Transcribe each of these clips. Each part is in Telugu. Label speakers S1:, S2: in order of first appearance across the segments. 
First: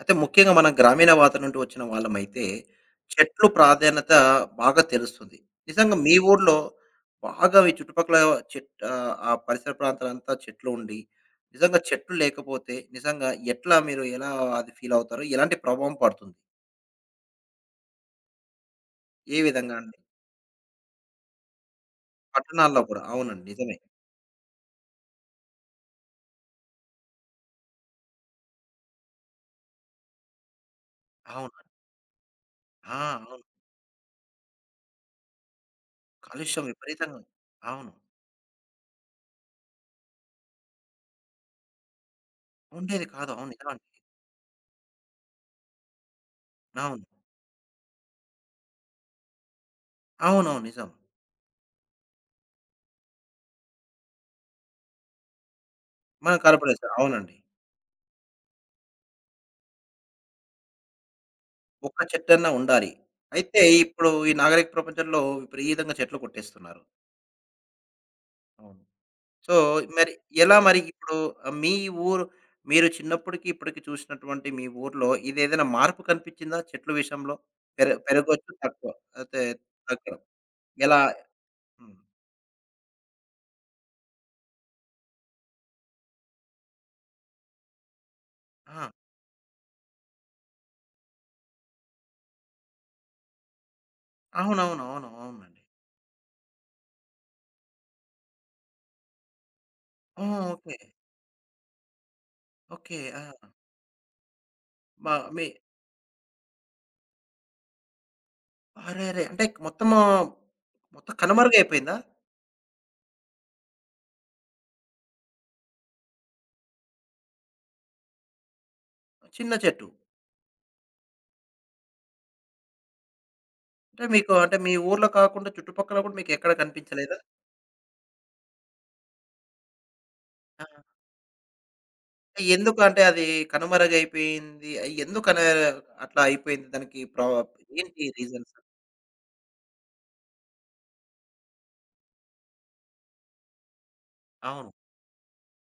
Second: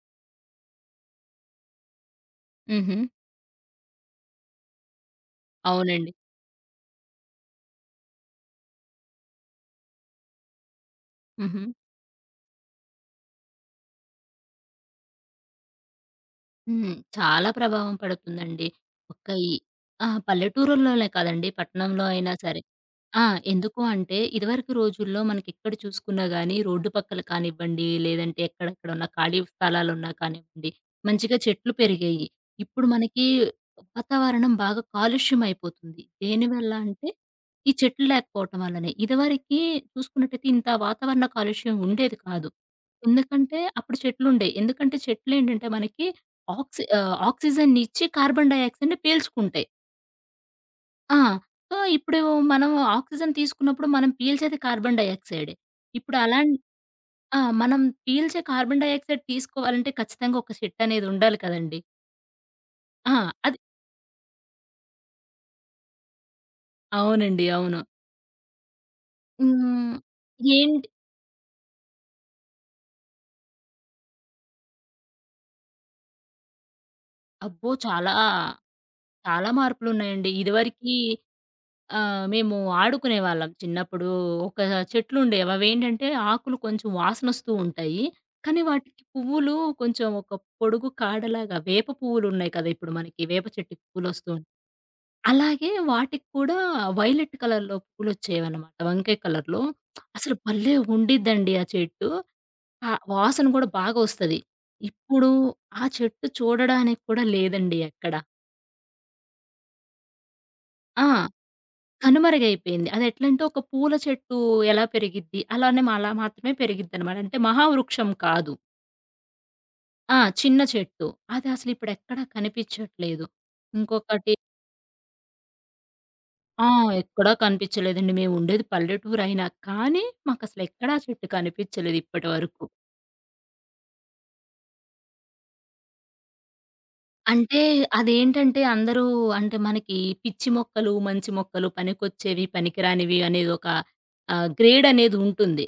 S1: అయితే ముఖ్యంగా మనం గ్రామీణ వాత నుండి వచ్చిన వాళ్ళమైతే,
S2: హుహు.
S1: చెట్లు ప్రాధాన్యత బాగా తెలుస్తుంది. నిజంగా
S2: అవునండి.
S1: మీ ఊర్లో బాగా మీ చుట్టుపక్కల ఆ పరిసర ప్రాంతాలంతా చెట్లు ఉండి,
S2: హుహు.
S1: నిజంగా చెట్లు లేకపోతే నిజంగా మీరు ఎలా అది ఫీలవుతారు? ఎలాంటి ప్రభావం పడుతుంది?
S2: హ్మ్. చాలా ప్రభావం పడుతుందండి. ఒక్క
S1: ఏ
S2: ఈ
S1: విధంగా అండి?
S2: ఆ! పల్లెటూరుల్లోనే కాదండి, పట్టణంలో అయినా సరే.
S1: పట్టణాల్లో కూడా.
S2: ఆ!
S1: అవునండి. నిజమే.
S2: ఎందుకు అంటే, ఇదివరకు రోజుల్లో మనకెక్కడ చూసుకున్నా గానీ, రోడ్డు పక్కల కానివ్వండి, లేదంటే ఎక్కడెక్కడ ఉన్న ఖాళీ స్థలాలున్నా కానివ్వండి, మంచిగా
S1: అవును.
S2: చెట్లు పెరిగేయి. ఇప్పుడు
S1: ఆ!
S2: మనకి
S1: అవును.
S2: వాతావరణం బాగా కాలుష్యమైపోతుంది.
S1: కాలుష్యం
S2: దేనివల్ల అంటే,
S1: విపరీతంగా ఉంది.
S2: ఈ
S1: అవును.
S2: చెట్లు లేకపోవటం వల్లనే. ఇదివరకి చూసుకున్నట్టయితే ఇంత వాతావరణ కాలుష్యం ఉండేది కాదు.
S1: ఉండేది కాదు. అవును.
S2: ఎందుకంటే,
S1: నిజమండి.
S2: అప్పుడు చెట్లుండేయి. ఎందుకంటే చెట్లేంటంటే మనకి
S1: అవును.
S2: ఆక్సిజన్‌నిచ్చి కార్బన్ డయాక్సైడ్‌ని పీల్చుకుంటాయి.
S1: అవునవును. నిజం.
S2: ఆ! సో, ఇప్పుడు మనం ఆక్సిజన్ తీసుకున్నప్పుడు మనం పీల్చేది కార్బన్ డయాక్సైడే. ఇప్పుడు
S1: మనం
S2: అలాన్
S1: కార్పొరేషన్ అవునండి.
S2: ఆ! మనం పీల్చే కార్బన్ డయాక్సైడ్ తీసుకోవాలంటే ఖచ్చితంగా ఒక షెడ్ అనేది ఉండాలి కదండీ!
S1: ఒక్క చెట్టన్నా ఉండాలి.
S2: ఆ! అది
S1: అయితే ఇప్పుడు ఈ నాగరిక ప్రపంచంలో విపరీతంగా చెట్లు కొట్టేస్తున్నారు.
S2: అవునండి. అవును.
S1: అవును. సో,
S2: హ్మ్.
S1: మరి ఎలా
S2: ఏంటి
S1: ఇప్పుడు మీ ఊరు మీరు చిన్నప్పటికి, ఇప్పటికి చూసినటువంటి మీ ఊర్లో ఇదేదైనా మార్పు కనిపించిందా చెట్ల విషయంలో?
S2: అబ్బో!
S1: పెరగొచ్చు తక్కువ. అయితే
S2: చాలా
S1: తగ్గడం.
S2: మార్పులున్నాయండి. ఇదివరకి
S1: ఎలా? హ్మ్.
S2: ఆ! మేము ఆడుకునేవాళ్ళం చిన్నప్పుడు. ఒక చెట్లుండేవి. అవేంటంటే ఆకులు కొంచెం వాసనొస్తూ ఉంటాయి. కానీ
S1: ఆ!
S2: వాటికి పువ్వులు కొంచెం ఒక పొడుగు కాడలాగా వేప పువ్వులున్నాయి కదా! ఇప్పుడు మనకి వేప చెట్టుకి పువ్వులొస్తూ ఉంటాయి.
S1: అవునవును. అవును. అవునండి.
S2: అలాగే వాటికి కూడా వైలెట్ కలర్‌లో పూలొచ్చేవన్నమాట. వంకాయ కలర్‌లో.
S1: ఓహ్!
S2: అసలు భలే
S1: ఓకే.
S2: ఉండిద్దండి ఆ చెట్టు. ఆ
S1: ఓకే.
S2: వాసన
S1: ఆ!
S2: కూడా బాగా వస్తది.
S1: మా
S2: ఇప్పుడు
S1: మీ
S2: ఆ చెట్టు చూడడానికి కూడా లేదండి ఎక్కడ.
S1: అరెరే! అంటే మొత్తము
S2: ఆ!
S1: మొత్తం కనుమరుగైపోయిందా?
S2: కనుమరుగైపోయింది. అదెట్లంటే ఒక పూల చెట్టు ఎలా పెరిగిద్ది, అలానే మ అలా మాత్రమే పెరిగిద్దనమాట. అంటే మహావృక్షం కాదు.
S1: చిన్న చెట్టు.
S2: ఆ! చిన్న చెట్టు. అదసలిప్పుడెక్కడా కనిపిచ్చట్లేదు.
S1: అంటే మీకు
S2: ఇంకొకటి
S1: అంటే మీ ఊర్లో కాకుండా చుట్టుపక్కల కూడా మీకెక్కడ
S2: ఆ!
S1: కనిపించలేదా?
S2: ఎక్కడా కనిపిచ్చలేదండి. మేముండేది పల్లెటూరయినా కానీ,
S1: ఆ!
S2: మాకసలెక్కడా ఆ చెట్టు కనిపిచ్చలేదు ఇప్పటి వరకు.
S1: ఎందుకు అంటే అది కనుమరుగైపోయింది. ఎందుకని అట్లా అయిపోయింది? దానికి ప్ర
S2: అంటే
S1: ఏంటి రీజన్స్?
S2: అదేంటంటే అందరూ అంటే మనకి పిచ్చి మొక్కలు, మంచి మొక్కలు, పనికొచ్చేవి, పనికిరానివి అనేది ఒక
S1: అవును.
S2: గ్రేడ్ అనేది ఉంటుంది.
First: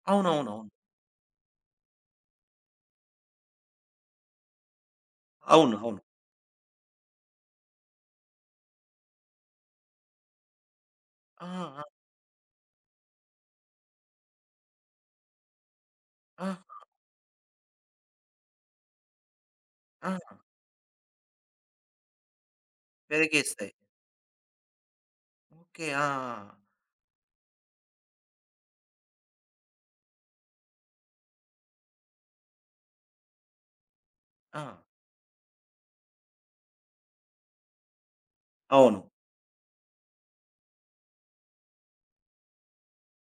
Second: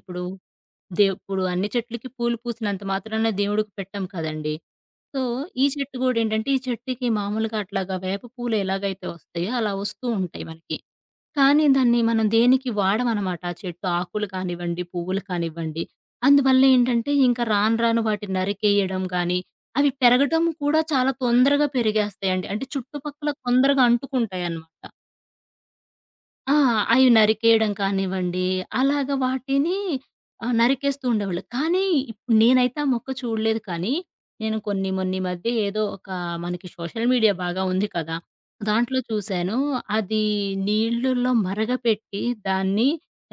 S2: ఇప్పుడు
S1: అవునవునవును.
S2: ఇప్పుడు అన్ని చెట్లకి పూలు పూసినంత మాత్రాన దేవుడికి పెట్టం కదండీ! సో, ఈ
S1: అవును.
S2: చెట్టు
S1: అవును.
S2: గూడా ఏంటంటే, ఈ చెట్టుకి మామూలుగా అట్లాగా వేప పూలు ఎలాగైతే వస్తాయో అలా వస్తూ ఉంటాయి మనకి.
S1: అవును
S2: కానీ
S1: అవును
S2: దాన్ని మనం దేనికి వాడమనమాట. ఆ చెట్టు ఆకులు కానివ్వండి, పువ్వులు కానివ్వండి.
S1: ఆ!
S2: అందువల్ల
S1: ఆ!
S2: ఏంటంటే ఇంకా రాను రాను వాటిని నరికేయడం గానీ, అవి
S1: ఆ! ఆ!
S2: పెరగటం కూడా చాలా తొందరగా పెరిగేస్తాయండి. అంటే చుట్టుపక్కల
S1: పెరిగేస్తాయి.
S2: తొందరగా అంటుకుంటాయనమాట.
S1: ఓకే. ఆ!
S2: ఆ! అవి నరికేయడం కానివ్వండి, అలాగ వాటిని నరికేస్తూ ఉండేవాళ్ళు. కానీ నేనైతే ఆ మొక్క చూడలేదు కానీ, నేను
S1: ఆ! ఆ!
S2: మొన్నీ మధ్య ఏదో ఒక మనకి సోషల్ మీడియా బాగా ఉంది కదా! దాంట్లో
S1: అవును.
S2: చూశాను. అది నీళ్ళల్లో మరగపెట్టి దాన్ని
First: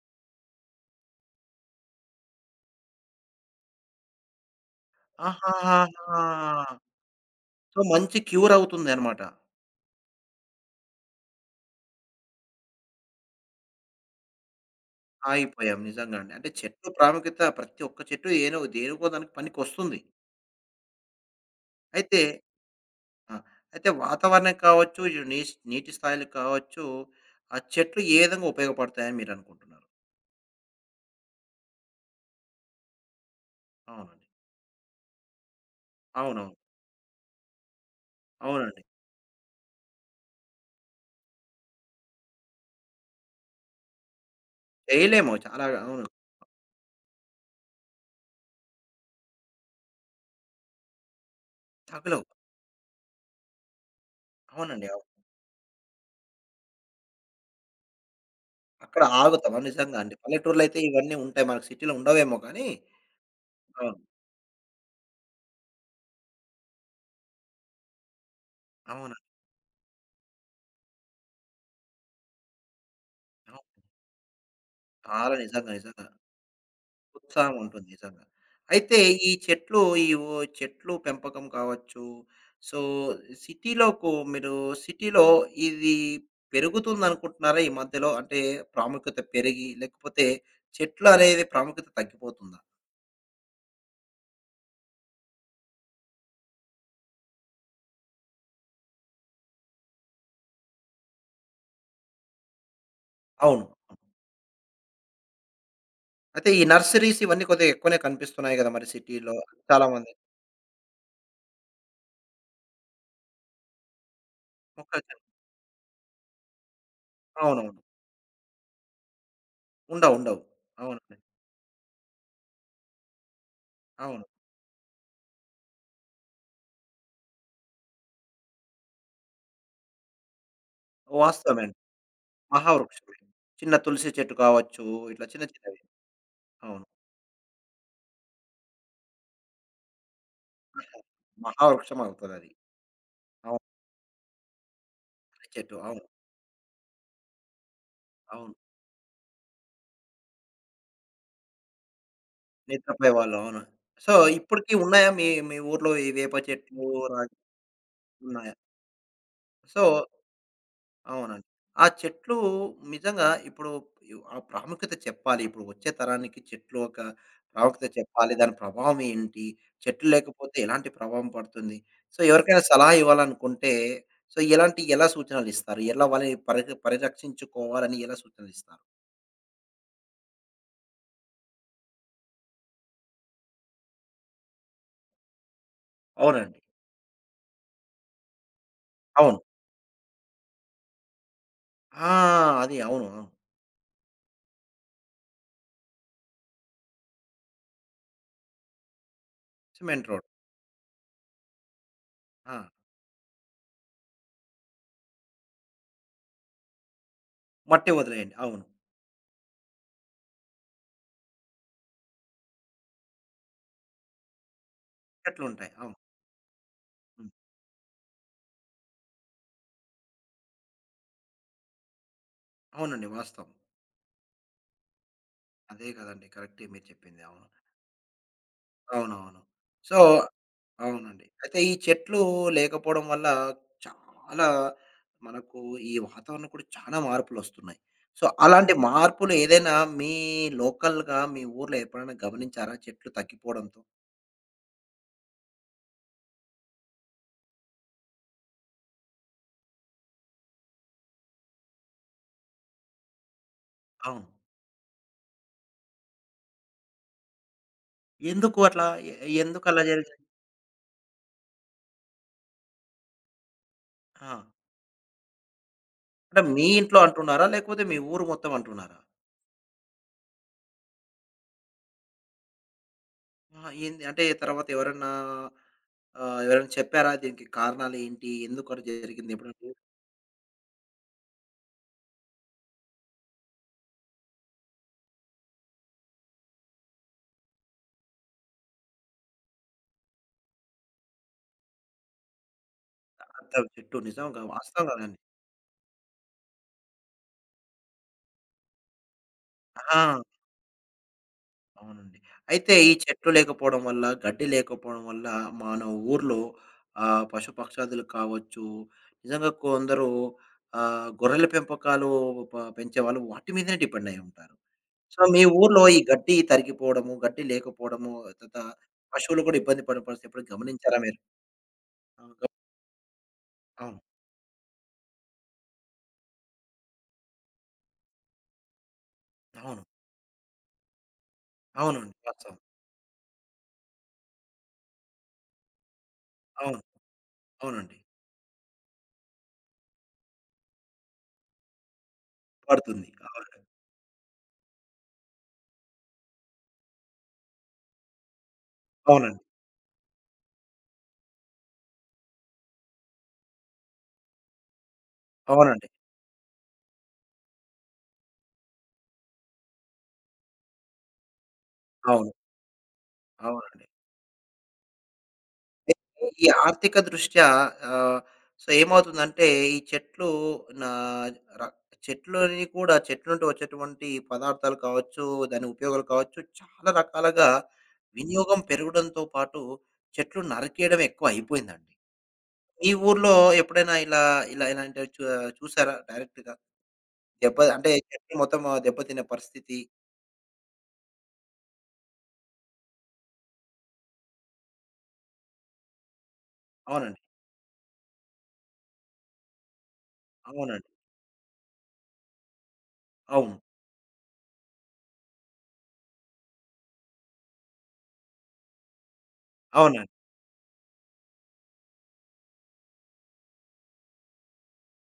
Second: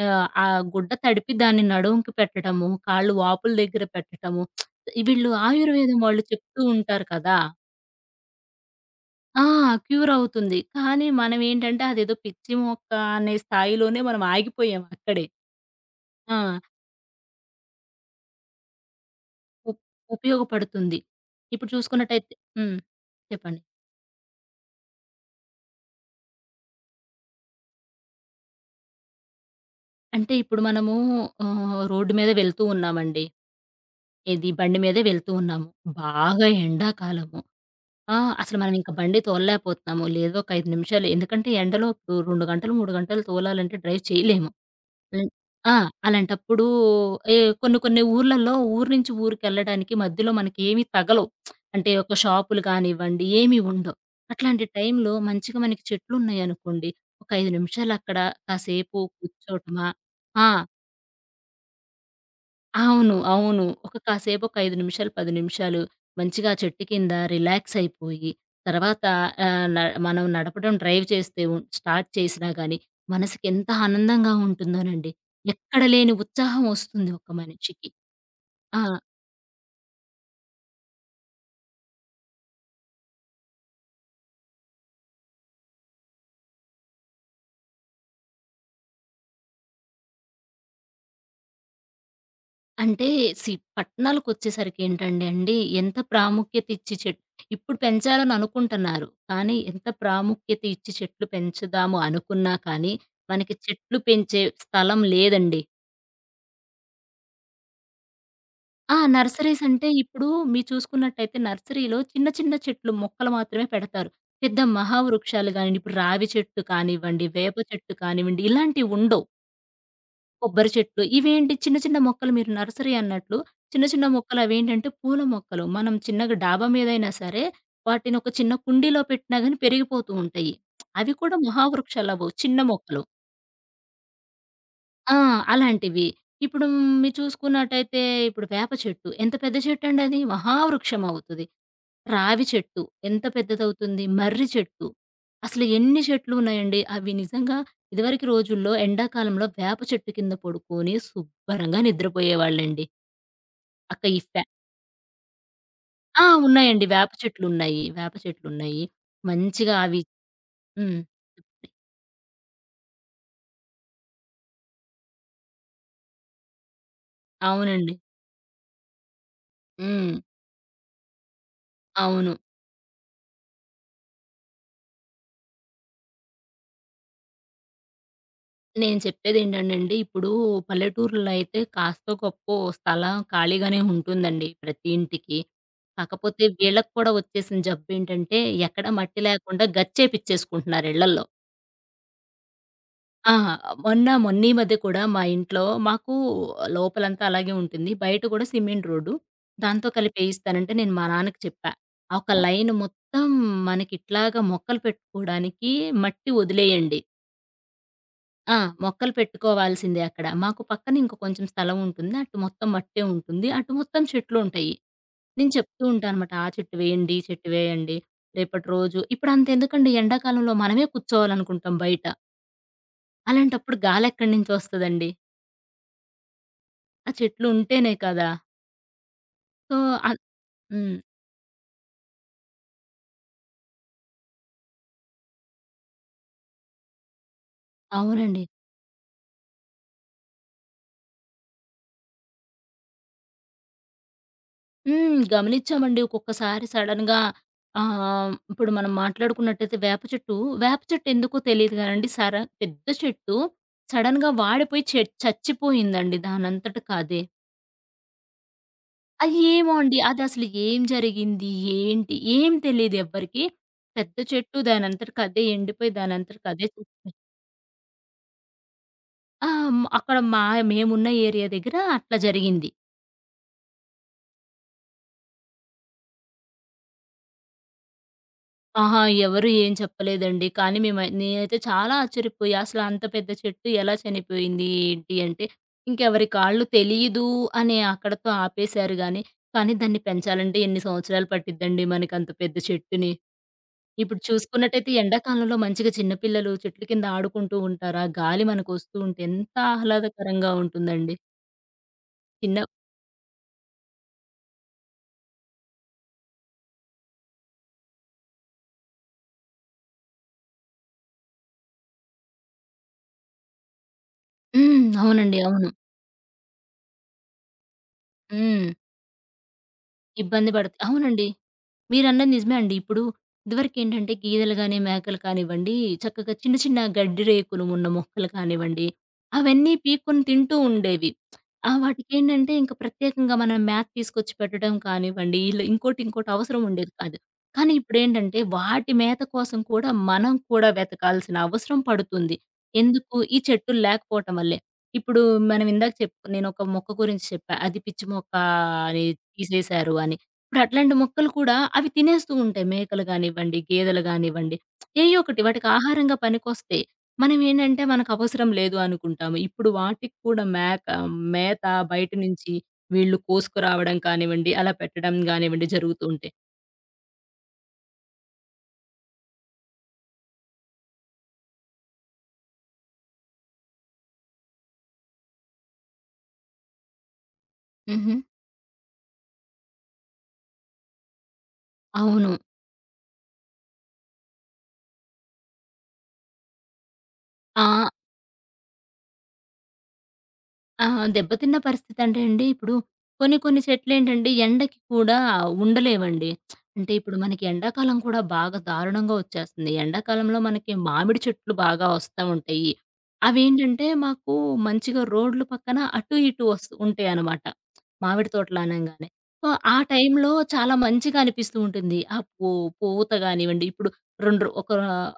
S2: ఆహ్, ఆ గుడ్డ తడిపి దాన్ని నడుముకి పెట్టడము, కాళ్ళు వాపుల దగ్గర పెట్టడము. వీళ్ళు ఆయుర్వేదం వాళ్ళు
S1: ఆహాహాహా!
S2: చెప్తూ ఉంటారు కదా!
S1: సో, మంచి క్యూర్ అవుతుందన్నమాట.
S2: ఆ! క్యూర్ అవుతుంది. కానీ మనం ఏంటంటే అదేదో పిచ్చి మొక్క అనే స్థాయిలోనే మనం ఆగిపోయాం అక్కడే.
S1: ఆగిపోయాం నిజంగా అండి. అంటే
S2: ఆ!
S1: చెట్టు ప్రాముఖ్యత ప్రతి ఒక్క చెట్టు ఏనో దేనికో దానికి
S2: ఉప్
S1: పనికొస్తుంది.
S2: ఉపయోగపడుతుంది. ఇప్పుడు
S1: అయితే
S2: చూసుకున్నట్టయితే హ్మ్.
S1: ఆ!
S2: చెప్పండి.
S1: అయితే వాతావరణం కావచ్చు, ఈ నీస్ నీటి స్థాయిలు కావచ్చు, ఆ చెట్లు ఏ విధంగా ఉపయోగపడతాయని మీరనుకుంటున్నారు?
S2: అంటే ఇప్పుడు మనము రోడ్డు మీద వెళ్తూ ఉన్నామండి.
S1: అవునండి.
S2: ఏది బండి మీదే వెళ్తూ ఉన్నాము. బాగా
S1: అవునవును.
S2: ఎండాకాలము. ఆ! అసలు మనం
S1: అవునండి.
S2: ఇంక బండి తోలలేకపోతున్నాము. లేదో ఒక 5 నిమిషాలు, ఎందుకంటే ఎండలో ఇప్పుడు 2 గంటలు, 3 గంటలు తోలాలంటే డ్రైవ్ చేయలేము. హ్మ్.
S1: చేయలేము. చాలా
S2: ఆ!
S1: అవును.
S2: అలాంటప్పుడు ఏ కొన్ని కొన్ని ఊర్లలో ఊరు నుంచి ఊరికెళ్ళడానికి మధ్యలో మనకేమి తగలవు. అంటే ఒక
S1: తగలవు.
S2: షాపులు కానివ్వండి ఏమి ఉండవు. అట్లాంటి
S1: అవునండి.
S2: టైంలో
S1: అవును.
S2: మంచిగా మనకి చెట్లున్నాయనుకోండి, ఒక 5 నిమిషాలక్కడ కాసేపు
S1: అక్కడ ఆగుతాం. అవును.
S2: కూర్చోటమా.
S1: నిజంగా అండి.
S2: ఆ!
S1: పల్లెటూర్లో అయితే ఇవన్నీ ఉంటాయి. మనకు సిటీలో ఉండవేమో కానీ.
S2: అవును. అవును. ఒక
S1: అవును.
S2: కాసేపు ఒక 5 నిమిషాలు, 10 నిమిషాలు మంచిగా చెట్టు కింద రిలాక్స్ అయిపోయి, తర్వాత
S1: అవునండి.
S2: ఆహ్, న మనం నడపడం డ్రైవ్ చేస్తే స్టార్ట్ చేసినా గానీ, మనసుకెంత
S1: అవును.
S2: ఆనందంగా ఉంటుందోనండి.
S1: చాలా నిజంగా.
S2: ఎక్కడ
S1: నిజంగా.
S2: లేని ఉత్సాహం ఒస్తుంది ఒక
S1: ఉత్సాహం ఉంటుంది
S2: మనిషికి.
S1: నిజంగా.
S2: ఆ!
S1: అయితే ఈ చెట్లు ఈ ఓ చెట్లు పెంపకం కావచ్చు. సో, సిటీలోకు మీరు సిటీలో ఇది పెరుగుతుందనుకుంటున్నారా ఈ మధ్యలో? అంటే ప్రాముఖ్యత పెరిగి లేకపోతే చెట్లు అనేది ప్రాముఖ్యత తగ్గిపోతుందా?
S2: అంటే సి పట్టణాలకొచ్చేసరికి ఏంటండి అండి, ఎంత ప్రాముఖ్యత ఇచ్చి ఇప్పుడు పెంచాలని అనుకుంటున్నారు. కానీ ఎంత ప్రాముఖ్యత ఇచ్చి చెట్లు పెంచుదాము అనుకున్నా కానీ, మనకి
S1: అవును.
S2: చెట్లు పెంచే స్థలం లేదండి.
S1: అయితే ఈ నర్సరీస్ ఇవన్నీ కొద్దిగా ఎక్కువనే కనిపిస్తున్నాయి గదా! మరి
S2: ఆ!
S1: సిటీలో
S2: నర్సరీస్ అంటే
S1: చాలామంది.
S2: ఇప్పుడు మీరు చూసుకున్నట్టయితే నర్సరీలో చిన్న చిన్న చెట్లు మొక్కలు మాత్రమే పెడతారు. పెద్ద
S1: మొక్కలు చే
S2: మహావృక్షాలు గానియండి, ఇప్పుడు రావి చెట్టు కానివ్వండి, వేప
S1: అవునవును.
S2: చెట్టు కానివ్వండి ఇలాంటివి ఉండవు.
S1: ఉండవు. ఉండవు.
S2: కొబ్బరి చెట్లు
S1: అవునండి.
S2: ఇవేంటి చిన్న చిన్న మొక్కలు మీరు నర్సరీ అన్నట్లు చిన్న చిన్న
S1: అవును.
S2: మొక్కలు అవేంటంటే పూల మొక్కలు. మనం చిన్నగా డాబా మీదైనా సరే వాటిని ఒక చిన్న కుండీలో పెట్టినా గాని పెరిగిపోతూ ఉంటాయి. అవి కూడా
S1: వాస్తవమే అండి.
S2: మహావృక్షాలవ్వవు, చిన్న మొక్కలు.
S1: మహావృక్షమే. చిన్న తులసి చెట్టు కావచ్చు.
S2: ఆ!
S1: ఇట్లా చిన్న చిన్నవి.
S2: అలాంటివి. ఇప్పుడు
S1: అవును.
S2: మీరు చూసుకున్నట్టయితే ఇప్పుడు వేప చెట్టు ఎంత పెద్ద చెట్టండి, అది మహావృక్షం అవుతది.
S1: మహా వృక్షం
S2: రావి
S1: అవుతదది.
S2: చెట్టు ఎంత
S1: అవును.
S2: పెద్దదవుతుంది. మర్రి చెట్టు. అసలు
S1: చెట్టు.
S2: ఎన్ని
S1: అవును.
S2: చెట్లు ఉన్నాయండి. అవి నిజంగా ఇదివరకు
S1: అవును.
S2: రోజుల్లో ఎండాకాలంలో వేప చెట్టు కింద పడుకొని శుభ్రంగా నిద్రపోయేవాళ్ళండి.
S1: నిద్రపోయేవాళ్ళు. అవును.
S2: అక్క
S1: సో,
S2: ఈ ఫ్యా
S1: ఇప్పటికి ఉన్నాయా మీ మీ ఊర్లో ఈ
S2: ఆ!
S1: వేప చెట్లు,
S2: ఉన్నాయండి.
S1: రాగి
S2: వేప
S1: ఉన్నాయా?
S2: చెట్లున్నాయి. మంచిగా
S1: సో
S2: అవి హ్మ్.
S1: అవునండి. ఆ చెట్లు నిజంగా ఇప్పుడు ఆ ప్రాముఖ్యత చెప్పాలి. ఇప్పుడు వచ్చే తరానికి చెట్లు ఒక ప్రాముఖ్యత
S2: అవునండి.
S1: చెప్పాలి. దాని ప్రభావం ఏంటి? చెట్లు
S2: హ్మ్.
S1: లేకపోతే ఎలాంటి ప్రభావం పడుతుంది? సో,
S2: అవును.
S1: ఎవరికైనా సలహా ఇవ్వాలనుకుంటే సో, ఎలా సూచనలిస్తారు? ఎలా వాళ్ళని పరిరక్షించుకోవాలని ఎలా సూచనలిస్తారు?
S2: నేను చెప్పేదేంటంటేండి, ఇప్పుడు పల్లెటూర్లలో అయితే కాస్తో గొప్పో స్థలం ఖాళీగానే ఉంటుందండి ప్రతి ఇంటికి. కాకపోతే
S1: అవునండి.
S2: వీళ్ళకి కూడా వచ్చేసిన జబ్బేంటంటే, ఎక్కడ మట్టి
S1: అవును.
S2: లేకుండా గచ్చేపిచ్చేసుకుంటున్నారు ఇళ్ళల్లో.
S1: ఆ! అది. అవును. అవును.
S2: ఆ! మొన్న మొన్న ఈ మధ్య కూడా మా ఇంట్లో మాకు లోపలంతా అలాగే ఉంటుంది. బయట కూడా సిమెంట్ రోడ్డు. దాంతో
S1: సిమెంట్ రోడ్.
S2: కలిపేయిస్తానంటే నేను మా నాన్నకి చెప్పా. "ఆ, ఒక
S1: ఆ!
S2: లైన్ మొత్తం మనకిట్లాగా మొక్కలు పెట్టుకోవడానికి మట్టి వదిలేయండి."
S1: మట్టే వదిలేయండి.
S2: ఆ!
S1: అవును.
S2: మొక్కలు పెట్టుకోవాల్సిందే అక్కడ. మాకు పక్కన ఇంక కొంచెం స్థలం ఉంటుంది. అటు మొత్తం మట్టే ఉంటుంది. అటు మొత్తం చెట్లుంటాయి. నేను
S1: చెట్లుంటాయి.
S2: చెప్తూ
S1: అవును.
S2: ఉంటానమాట. ఆ చెట్టు వేయండి,
S1: హ్మ్.
S2: చెట్టు వేయండి. రేపటి రోజు ఇప్పుడు అంతెందుకండి, ఎండాకాలంలో మనమే కూర్చోవాలనుకుంటాం బయట.
S1: అవునండి. వాస్తవం.
S2: అలాంటప్పుడు గాలెక్కడి నుంచొస్తదండి?
S1: అదే కదండీ! కరెక్టే మీరు
S2: ఆ
S1: చెప్పింది. అవును.
S2: చెట్లు ఉంటేనే కదా!
S1: అవునవును.
S2: సో,
S1: సో
S2: అన్ హ్మ్.
S1: అవునండి. అయితే ఈ చెట్లు లేకపోవడం వల్ల చాలా మనకు ఈ వాతావరణం కూడా చాలా మార్పులొస్తున్నాయి. సో,
S2: అవునండి.
S1: అలాంటి మార్పులు ఏదైనా మీ లోకల్‌గా మీ ఊర్లో ఎప్పుడైనా గమనించారా? చెట్లు తగ్గిపోవడంతో?
S2: హ్మ్. గమనిచ్చామండి. ఒక్కొక్కసారి సడెన్‌గా ఇప్పుడు మనం మాట్లాడుకున్నట్టయితే వేప చెట్టు, వేప చెట్టు ఎందుకో తెలీదు గానండి పెద్ద చెట్టు
S1: అవును.
S2: సడెన్‌గా వాడిపోయి చచ్చిపోయిందండి దానంతటకి అదే.
S1: ఎందుకు అట్లా? ఎ
S2: అది ఏమో
S1: ఎందుకలా
S2: అండి,
S1: జరిగింది?
S2: అదసలు ఏం జరిగింది? ఏంటి? ఏం తెలీదు ఎవ్వరికీ. పెద్ద
S1: ఆ!
S2: చెట్టు దానంతటికి అదే ఎండిపోయి
S1: అంటే
S2: దానంతటికి
S1: మీ
S2: అదే
S1: ఇంట్లో
S2: చచ్చిపోయి
S1: అంటున్నారా? లేకపోతే మీ ఊరు మొత్తం అంటున్నారా?
S2: ఆ! అక్కడ మా మేమున్న ఏరియా దగ్గర అట్లా జరిగింది.
S1: ఆహా! ఏంది? అంటే తర్వాత ఎవరన్నా ఎవరైనా చెప్పారా? దీనికి కారణాలేంటి? ఎందుకలా
S2: ఆహా!
S1: జరిగింది?
S2: ఎవరు
S1: ఎప్పుడండి?
S2: ఏం చెప్పలేదండి. కానీ నేనైతే చాలా ఆశ్చర్యపోయా. అసలు అంత పెద్ద చెట్టు ఎలా చనిపోయింది? ఏంటి అంటే, ఇంకెవరి కాళ్ళు తెలీదు అనే అక్కడతో ఆపేశారు గానీ, కానీ దాన్ని పెంచాలంటే ఎన్ని సంవత్సరాలు పట్టిద్దండి మనకంత పెద్ద చెట్టుని.
S1: అర్థం చెట్టు
S2: ఇప్పుడు
S1: నిజంగా వాస్తవం
S2: చూసుకున్నట్టయితే
S1: కదండీ.
S2: ఎండాకాలంలో మంచిగా చిన్న పిల్లలు చెట్ల కింద ఆడుకుంటూ ఉంటారు. ఆ గాలి మనకొస్తూ ఉంటే ఎంత
S1: ఆ!
S2: ఆహ్లాదకరంగా ఉంటుందండి.
S1: అవునండి.
S2: చిన్న
S1: అయితే ఈ చెట్లు లేకపోవడం వల్ల, గడ్డి లేకపోవడం వల్ల మన ఊర్లో పశుపక్షాదులు కావచ్చు, నిజంగా కొందరు గొర్రెల పెంపకాలు పెంచేవాళ్ళు వాటి మీదనే డిపెండ్ అయ్యి ఉంటారు.
S2: హ్మ్.
S1: సో,
S2: అవునండి.
S1: మీ
S2: అవును.
S1: ఊర్లో ఈ గడ్డి తరిగిపోవడము, గడ్డి లేకపోవడము, తత
S2: హ్మ్.
S1: పశువులు కూడా ఇబ్బంది పడిన పరిస్థితి ఎప్పుడైనా
S2: ఇబ్బంది పడత్
S1: గమనించారా మీరు?
S2: అవునండి. మీరన్నది
S1: అవును.
S2: నిజమే అండి. ఇప్పుడు
S1: అవును.
S2: ఇదివరకేంటంటే గేదెలు గాని, మేకలు కానివ్వండి, చక్కగా చిన్న చిన్న గడ్డి రేకులు ఉన్న మొక్కలు కానివ్వండి, అవన్నీ
S1: అవును.
S2: పీక్కొని తింటూ ఉండేవి. ఆ!
S1: అవునండి.
S2: వాటికేంటంటే
S1: వాస్తవం.
S2: ఇంక ప్రత్యేకంగా మనం మేత తీసుకొచ్చి పెట్టడం కానివ్వండి, ఇలా ఇంకోటి ఇంకోటి అవసరం
S1: అవును.
S2: ఉండేది కాదు. కానీ
S1: అవునండి.
S2: ఇప్పుడేంటంటే వాటి మేత కోసం కూడా మనం కూడా వెతకాల్సిన అవసరం పడుతుంది.
S1: పడుతుంది.
S2: ఎందుకు? ఈ
S1: అవును.
S2: చెట్టులు లేకపోవటం వల్లే. ఇప్పుడు మనం ఇందాక నేనొక మొక్క గురించి చెప్పా. అది పిచ్చి మొక్క అని
S1: అవునండి.
S2: తీసేశారు అని. ఇప్పుడు అట్లాంటి మొక్కలు కూడా అవి తినేస్తూ ఉంటాయి. మేకలు గానివ్వండి, గేదెలు గానివ్వండి. ఏయో ఒకటి వాటికి
S1: అవునండి.
S2: ఆహారంగా పనికొస్తాయి. మనం ఏంటంటే మనకవసరం లేదు అనుకుంటాము. ఇప్పుడు వాటికి కూడా మేత బయట
S1: అవును.
S2: నుంచి వీళ్ళు
S1: అవునండి.
S2: కోసుకురావడం కానివ్వండి, అలా పెట్టడం గానివ్వండి జరుగుతూ
S1: అయితే
S2: ఉంటాయి.
S1: ఈ ఆర్థిక దృష్ట్యా ఆహ్, సో, ఏమవుతుందంటే ఈ చెట్లు నా ర చెట్లని కూడా చెట్ల నుండి వచ్చేటువంటి పదార్థాలు కావచ్చు, దాని ఉపయోగాలు కావచ్చు చాలా రకాలుగా
S2: హుహు.
S1: వినియోగం పెరగడంతో పాటు చెట్లు నరికేయడం ఎక్కువ అయిపోయిందండి.
S2: అవును.
S1: మీ ఊర్లో ఎప్పుడైనా ఇలా ఇలా ఇలాంటివి చూసారా డైరెక్ట్‌గా? దెబ్బ
S2: ఆ!
S1: అంటే చెట్లు మొత్తం దెబ్బతినే పరిస్థితి
S2: ఆ! దెబ్బతిన్న పరిస్థితంటే అండి, ఇప్పుడు కొన్ని కొన్ని చెట్లేంటంటే ఎండకి కూడా ఉండలేవండి. అంటే ఇప్పుడు
S1: అవునండి.
S2: మనకి ఎండాకాలం కూడా బాగా దారుణంగా వచ్చేస్తుంది. ఎండాకాలంలో మనకి
S1: అవునండి.
S2: మామిడి చెట్లు బాగా వస్తా ఉంటాయి.
S1: అవును.
S2: అవేంటంటే మాకు మంచిగా రోడ్లు పక్కన అటు ఇటు వస్తూ ఉంటాయనమాట. మామిడి తోటలు అనంగానే. సో, ఆ
S1: అవునండి.
S2: టైంలో చాలా మంచిగా అనిపిస్తూ ఉంటుంది. ఆ పూ పూత గానివ్వండి, ఇప్పుడు 2 రో ఒక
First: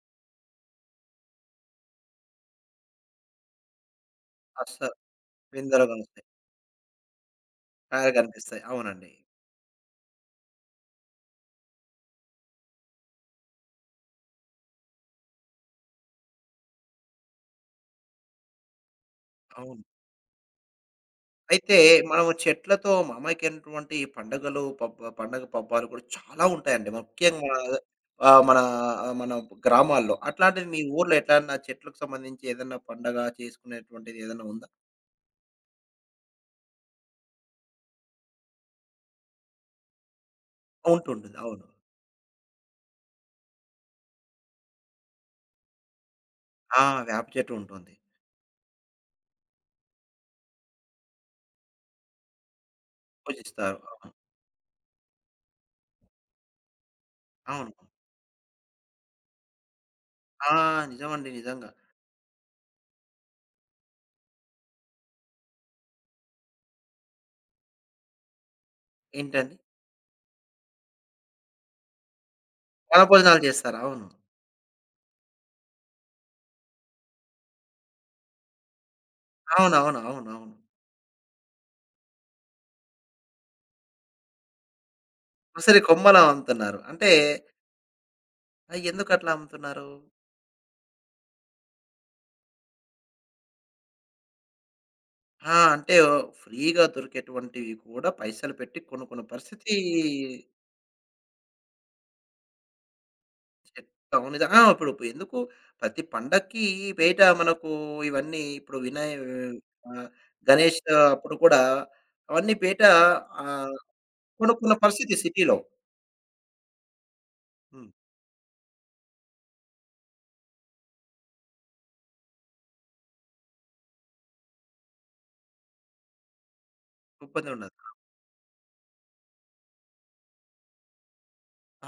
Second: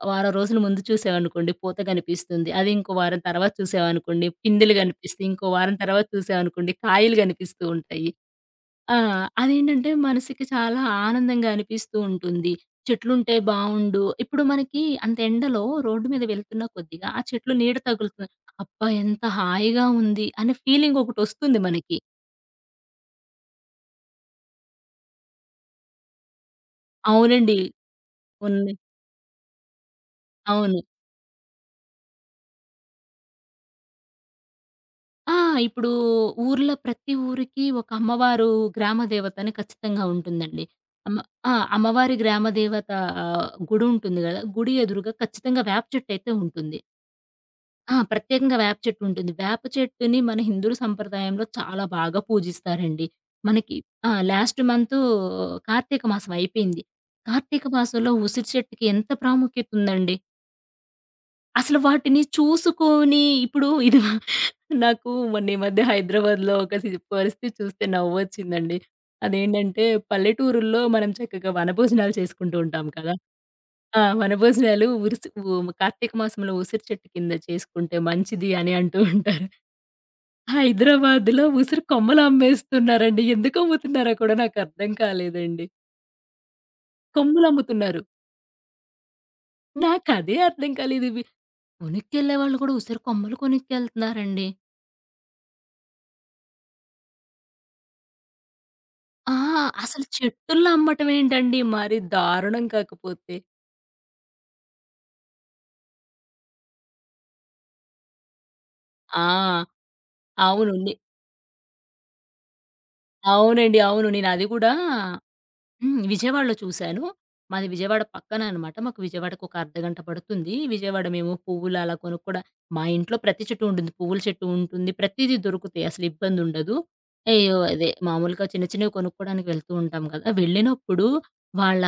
S2: వారం రోజుల ముందు చూసామనుకోండి పూత కనిపిస్తుంది. అది ఇంకో వారం తర్వాత చూసామనుకోండి పిందెలు
S1: అస్సలు
S2: కనిపిస్తాయి. ఇంకో వారం
S1: పిందెలు
S2: తర్వాత
S1: కలుస్తాయి.
S2: చూసామనుకోండి కాయలు కనిపిస్తూ ఉంటాయి.
S1: కాయలు కనిపిస్తాయి. అవునండి.
S2: ఆ! అదేంటంటే మనసుకి చాలా ఆనందంగా అనిపిస్తూ ఉంటుంది. చెట్లుంటే బావుండు. ఇప్పుడు మనకి అంత ఎండలో రోడ్డు మీద వెళ్తున్న కొద్దిగా ఆ చెట్లు నీడ తగులుతుంది. అబ్బా! ఎంత
S1: అవును.
S2: హాయిగా ఉంది అనే ఫీలింగ్ ఒకటొస్తుంది
S1: అయితే
S2: మనకి.
S1: మనము చెట్లతో మామయ్యకైనటువంటి పండుగలు, పండగ పబ్బాలు కూడా చాలా ఉంటాయండి. ముఖ్యంగా
S2: అవునండి.
S1: ఆహ్, మన
S2: ఉన్నాయి.
S1: మన గ్రామాల్లో. అట్లాంటిది
S2: అవును.
S1: మీ ఊర్లో ఎట్లన్నా చెట్లకు సంబంధించి ఏదన్నా పండగ చేసుకునేటువంటిది ఏదన్నా ఉందా?
S2: ఆ! ఇప్పుడు ఊర్లో ప్రతి ఊరికి ఒక అమ్మవారు గ్రామ దేవతని ఖచ్చితంగా ఉంటుందండి. అమ్మ
S1: ఉంటుంటుంది.
S2: ఆ!
S1: అవును.
S2: అమ్మవారి గ్రామ దేవత గుడి ఉంటుంది గదా! గుడి ఎదురుగా ఖచ్చితంగా వేప చెట్టయితే ఉంటుంది.
S1: ఆ! వేప చెట్టు ఉంటుంది.
S2: ఆ! ప్రత్యేకంగా వేప చెట్టు ఉంటుంది. వేప చెట్టుని మన హిందువుల సంప్రదాయంలో చాలా బాగా పూజిస్తారండి. మనకి
S1: పూజిస్తారు. అవును.
S2: ఆ! లాస్ట్ మంతు కార్తీక మాసం అయిపోయింది. కార్తీక
S1: అవును.
S2: మాసంలో ఉసిరి చెట్టుకి ఎంత ప్రాముఖ్యత ఉందండి.
S1: ఆ! నిజమండి. నిజంగా.
S2: అసలు వాటిని చూసుకొని ఇప్పుడు ఇది మా- నాకు మొన్న ఈ మధ్య హైదరాబాద్‌లో ఒక పరిస్థితి చూస్తే నవ్వొచ్చిందండి.
S1: ఏంటండి?
S2: అదేంటంటే పల్లెటూరుల్లో మనం చక్కగా వనభోజనాలు చేసుకుంటూ ఉంటాం కదా!
S1: వనభోజనాలు చేస్తారు.
S2: ఆ!
S1: అవును.
S2: వనభోజనాలు ఉరిసి ఉ కార్తీక మాసంలో ఉసిరి చెట్టు కింద చేసుకుంటే మంచిది అని అంటూ ఉంటారు.
S1: అవునవును. అవునవును.
S2: హైదరాబాద్‌లో ఉసిరి కొమ్మలు అమ్మేస్తున్నారండి. ఎందుకు అమ్ముతున్నారో కూడా నాకు అర్థం కాలేదండి.
S1: ఉసిరి కొమ్మలా అమ్ముతున్నారు. అంటే
S2: కొమ్ములు అమ్ముతున్నారు.
S1: ఎందుకట్లా అమ్ముతున్నారు?
S2: నాకదే అర్థం కాలేదు. ఇవి కొనుక్కెళ్ళేవాళ్ళు కూడా ఉసిరి కొమ్మలు కొనుక్కెళ్తున్నారండి.
S1: ఆ! అంటే ఫ్రీగా దొరికేటువంటివి కూడా పైసలు పెట్టి కొనుక్కున్న
S2: ఆ!
S1: పరిస్థితి
S2: అసలు చెట్టుల్లో అమ్మటం ఏంటండి, మరి దారుణం కాకపోతే.
S1: అవును. నిజం ఆ! ఇప్పుడు ఎందుకు ప్రతి పండక్కి బయట మనకు ఇవన్నీ ఇప్పుడు వినయ్
S2: ఆ!
S1: ఆహ్,
S2: అవును.
S1: గణేష్ అప్పుడు కూడా అవన్నీ బయట ఆహ్,
S2: అవునండి. అవును. నేనది గూడా
S1: కొనుక్కున్న పరిస్థితి సిటీలో.
S2: హ్మ్. విజయవాడలో చూశాను. మాది
S1: హ్మ్.
S2: విజయవాడ పక్కన అనమాట. మాకు విజయవాడకి ఒక అర్ధగంట పడుతుంది. విజయవాడ మేము పువ్వులు అలా మా ఇంట్లో ప్రతి చెట్టు ఉంటుంది. పువ్వుల చెట్టు ఉంటుంది. ప్రతీదీ దొరుకుతాయి. అసలు ఇబ్బందుండదు. అయ్యో!
S1: ఇబ్బందుండదు.
S2: అదే మామూలుగా చిన్న చిన్నవి కొనుక్కోడానికి వెళ్తూ ఉంటాం కదా! వెళ్ళినప్పుడు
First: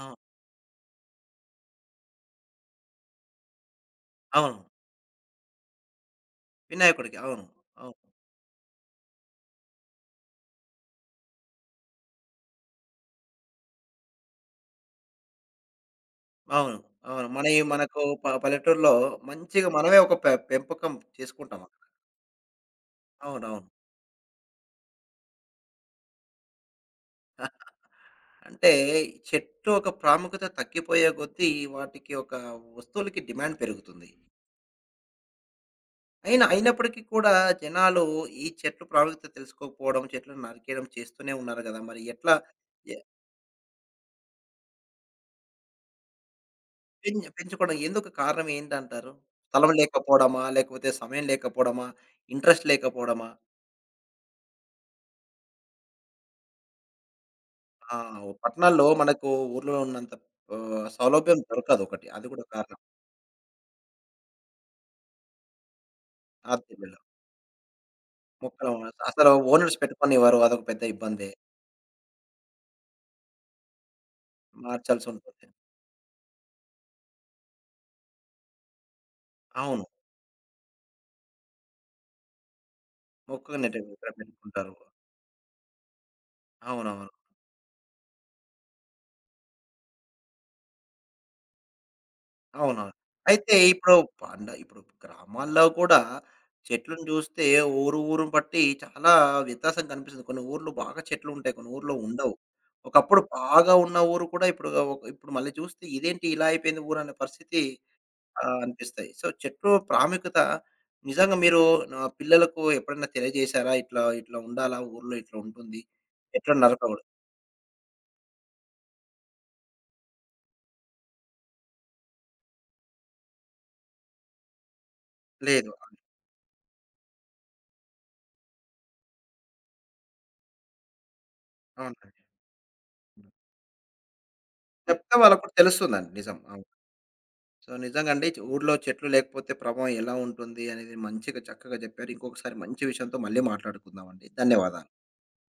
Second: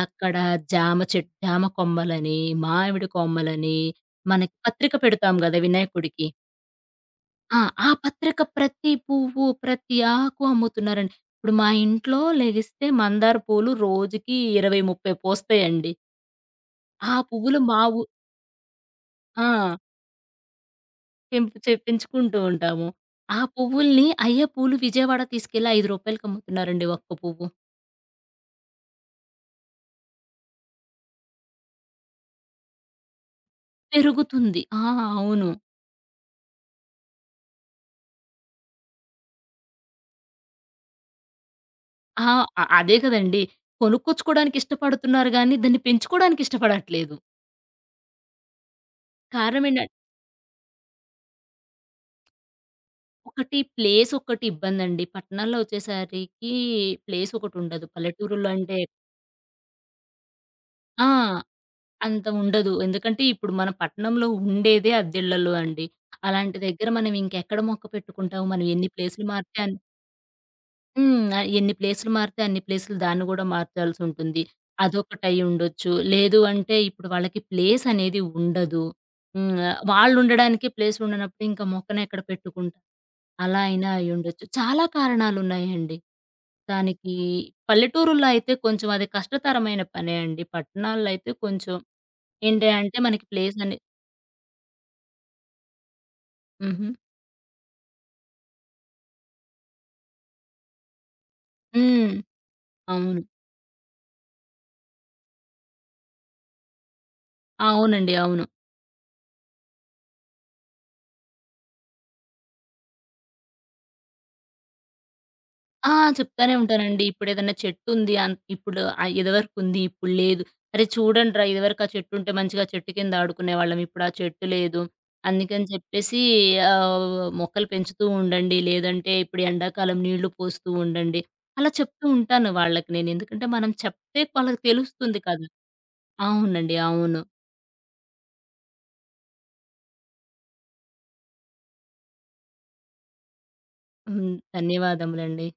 S1: అవును.
S2: జామ కొమ్మలని, మామిడి కొమ్మలని, మనకి
S1: అవును.
S2: పత్రిక పెడతాం గదా వినాయకుడికి.
S1: వినాయకుడికి. అవును.
S2: ఆ! ఆ పత్రిక ప్రతి పువ్వు, ప్రతి ఆకు అమ్ముతున్నారండి. ఇప్పుడు మా ఇంట్లో లెగిస్తే మందార పూలు రోజుకి 20, 30 పూస్తాయండి.
S1: అవును.
S2: ఆ
S1: అవును. మనయి
S2: పువ్వులు మా
S1: మనకు
S2: ఊ
S1: ప పల్లెటూరులో
S2: ఆ!
S1: మంచిగా మనమే ఒక పెంపకం
S2: తెంపు
S1: చేసుకుంటాం అక్కడ.
S2: తెప్పించుకుంటూ ఉంటాము. ఆ
S1: అవునవును.
S2: పువ్వుల్ని అయ్యే పూలు విజయవాడ తీసుకెళ్ళి ₹5కి అమ్ముతున్నారండి ఒక్క పువ్వు.
S1: అంటే చెట్టు ఒక ప్రాముఖ్యత తగ్గిపోయే కొద్దీ వాటికి ఒక వస్తువులకి డిమాండ్ పెరుగుతుంది.
S2: పెరుగుతుంది. ఆ! అవును.
S1: అయినా అయినప్పటికీ కూడా జనాలు ఈ చెట్లు ప్రాముఖ్యత తెలుసుకోకపోవడం, చెట్లను నరికేయడం చేస్తూనే ఉన్నారు గదా! మరి
S2: ఆ!
S1: ఎట్లా
S2: అ- అదే
S1: ఎ
S2: కదండీ! కొనుక్కొచ్చుకోవడానికి ఇష్టపడుతున్నారు గానీ, దాన్ని పెంచుకోవడానికి ఇష్టపడట్లేదు.
S1: పెంచుకోవడం ఎందుకు కారణం ఏంటంటారు? స్థలం
S2: కారణమేంట
S1: లేకపోవడమా? లేకపోతే సమయం లేకపోవడమా? ఇంట్రెస్ట్ లేకపోవడమా?
S2: ఒకటి ప్లేస్ ఒక్కటి ఇబ్బందండి. పట్టణాల్లో వచ్చేసరికి ప్లేస్ ఒకటుండదు.
S1: ఆ!
S2: పల్లెటూరులో అంటే
S1: పట్టణాల్లో మనకు ఊర్లో ఉన్నంత
S2: ఆ!
S1: సౌలభ్యం దొరకదు ఒకటి.
S2: అంత
S1: అది కూడా
S2: ఉండదు.
S1: కారణం.
S2: ఎందుకంటే ఇప్పుడు మన పట్టణంలో ఉండేదే అద్దెళ్లలో అండి. అలాంటి దగ్గర
S1: ఆర్‌టిపిలో
S2: మనం ఇంకెక్కడ మొక్క పెట్టుకుంటాం? మనం
S1: మొక్కలు
S2: ఎన్ని ప్లేసులు
S1: అసలు
S2: మారితే అన్
S1: ఓనర్స్ పెట్టుకొనివ్వరు. అదొక పెద్ద
S2: హ్మ్.
S1: ఇబ్బందే.
S2: ఎన్ని ప్లేసులు మారితే అన్ని ప్లేసులు దాన్ని గూడా మార్చాల్సుంటుంది.
S1: మార్చాల్సి
S2: అదొకటయి
S1: ఉంటుంది.
S2: ఉండొచ్చు. లేదు అంటే ఇప్పుడు వాళ్ళకి ప్లేస్ అనేది ఉండదు. హ్మ్.
S1: అవును.
S2: వాళ్ళుండడానికే ప్లేస్ ఉండనప్పుడు ఇంకా మొక్కనెక్కడ పెట్టుకుంటారు?
S1: మొక్కగా
S2: అలా
S1: నెట్టేది
S2: అయినా
S1: ఇక్కడ
S2: అయ్యుండొచ్చు.
S1: పెట్టుకుంటారు.
S2: చాలా కారణాలున్నాయండి.
S1: అవునవును.
S2: దానికి పల్లెటూరుల్లో అయితే కొంచెం అది కష్టతరమైన పనే అండి. పట్టణాల్లో అయితే కొంచెం ఏంటి
S1: అవునవును.
S2: అంటే మనకి
S1: అయితే
S2: ప్లేస్ అనే
S1: ఇప్పుడు ఇప్పుడు గ్రామాల్లో కూడా
S2: హుహు.
S1: చెట్లను చూస్తే ఊరు ఊరుని బట్టి చాలా వ్యత్యాసం కనిపిస్తుంది. కొన్ని ఊర్లు బాగా చెట్లు ఉంటాయి. కొన్ని ఊర్లో
S2: హ్మ్.
S1: ఉండవు. ఒకప్పుడు
S2: అవును.
S1: బాగా ఉన్న ఊరు కూడా ఇప్పుడు, ఇప్పుడు మళ్ళీ చూస్తే ఇదేంటి ఇలా అయిపోయింది ఊరు అనే పరిస్థితి
S2: అవునండి.
S1: ఆ!
S2: అవును.
S1: అనిపిస్తాయి. సో, చెట్టు ప్రాముఖ్యత నిజంగా మీరు నా పిల్లలకు ఎప్పుడైనా తెలియజేశారా? ఇట్లా, ఇట్లా ఉండాలా ఊర్లో ఇట్లా ఉంటుంది.
S2: ఆ! చెప్తానే
S1: చెట్లను నరకకూడదు.
S2: ఉంటానండి. ఇప్పుడేదన్నా చెట్టుంది అన్ ఇప్పుడు ఇదివరకుంది, ఇప్పుడు లేదు. "అరే! చూడండిరా, ఇదివరకు ఆ చెట్టుంటే మంచిగా చెట్టు కింద ఆడుకునేవాళ్ళం. ఇప్పుడు ఆ చెట్టు లేదు. అందుకని
S1: లేదు. అవును.
S2: చెప్పేసి ఆహ్, మొక్కలు పెంచుతూ ఉండండి. లేదంటే ఇప్పుడు ఎండాకాలం నీళ్లు పోస్తూ ఉండండి." అలా చెప్తూ
S1: అవునండి.
S2: ఉంటాను వాళ్ళకి నేను. ఎందుకంటే మనం చెప్తే వాళ్ళకి
S1: చెప్తే
S2: తెలుస్తుంది
S1: వాళ్ళకి
S2: కదా!
S1: కూడా తెలుస్తుందండి. నిజం. అవును.
S2: అవునండి. అవును.
S1: సో, నిజంగా అండి చ- ఊర్లో చెట్లు లేకపోతే ప్రభావం ఎలా ఉంటుంది అనేది మంచిగా చక్కగా చెప్పారు. ఇంకొకసారి మంచి విషయంతో మళ్ళీ మాట్లాడుకుందామండి.
S2: హ్మ్.
S1: ధన్యవాదాలు.
S2: ధన్యవాదములండి.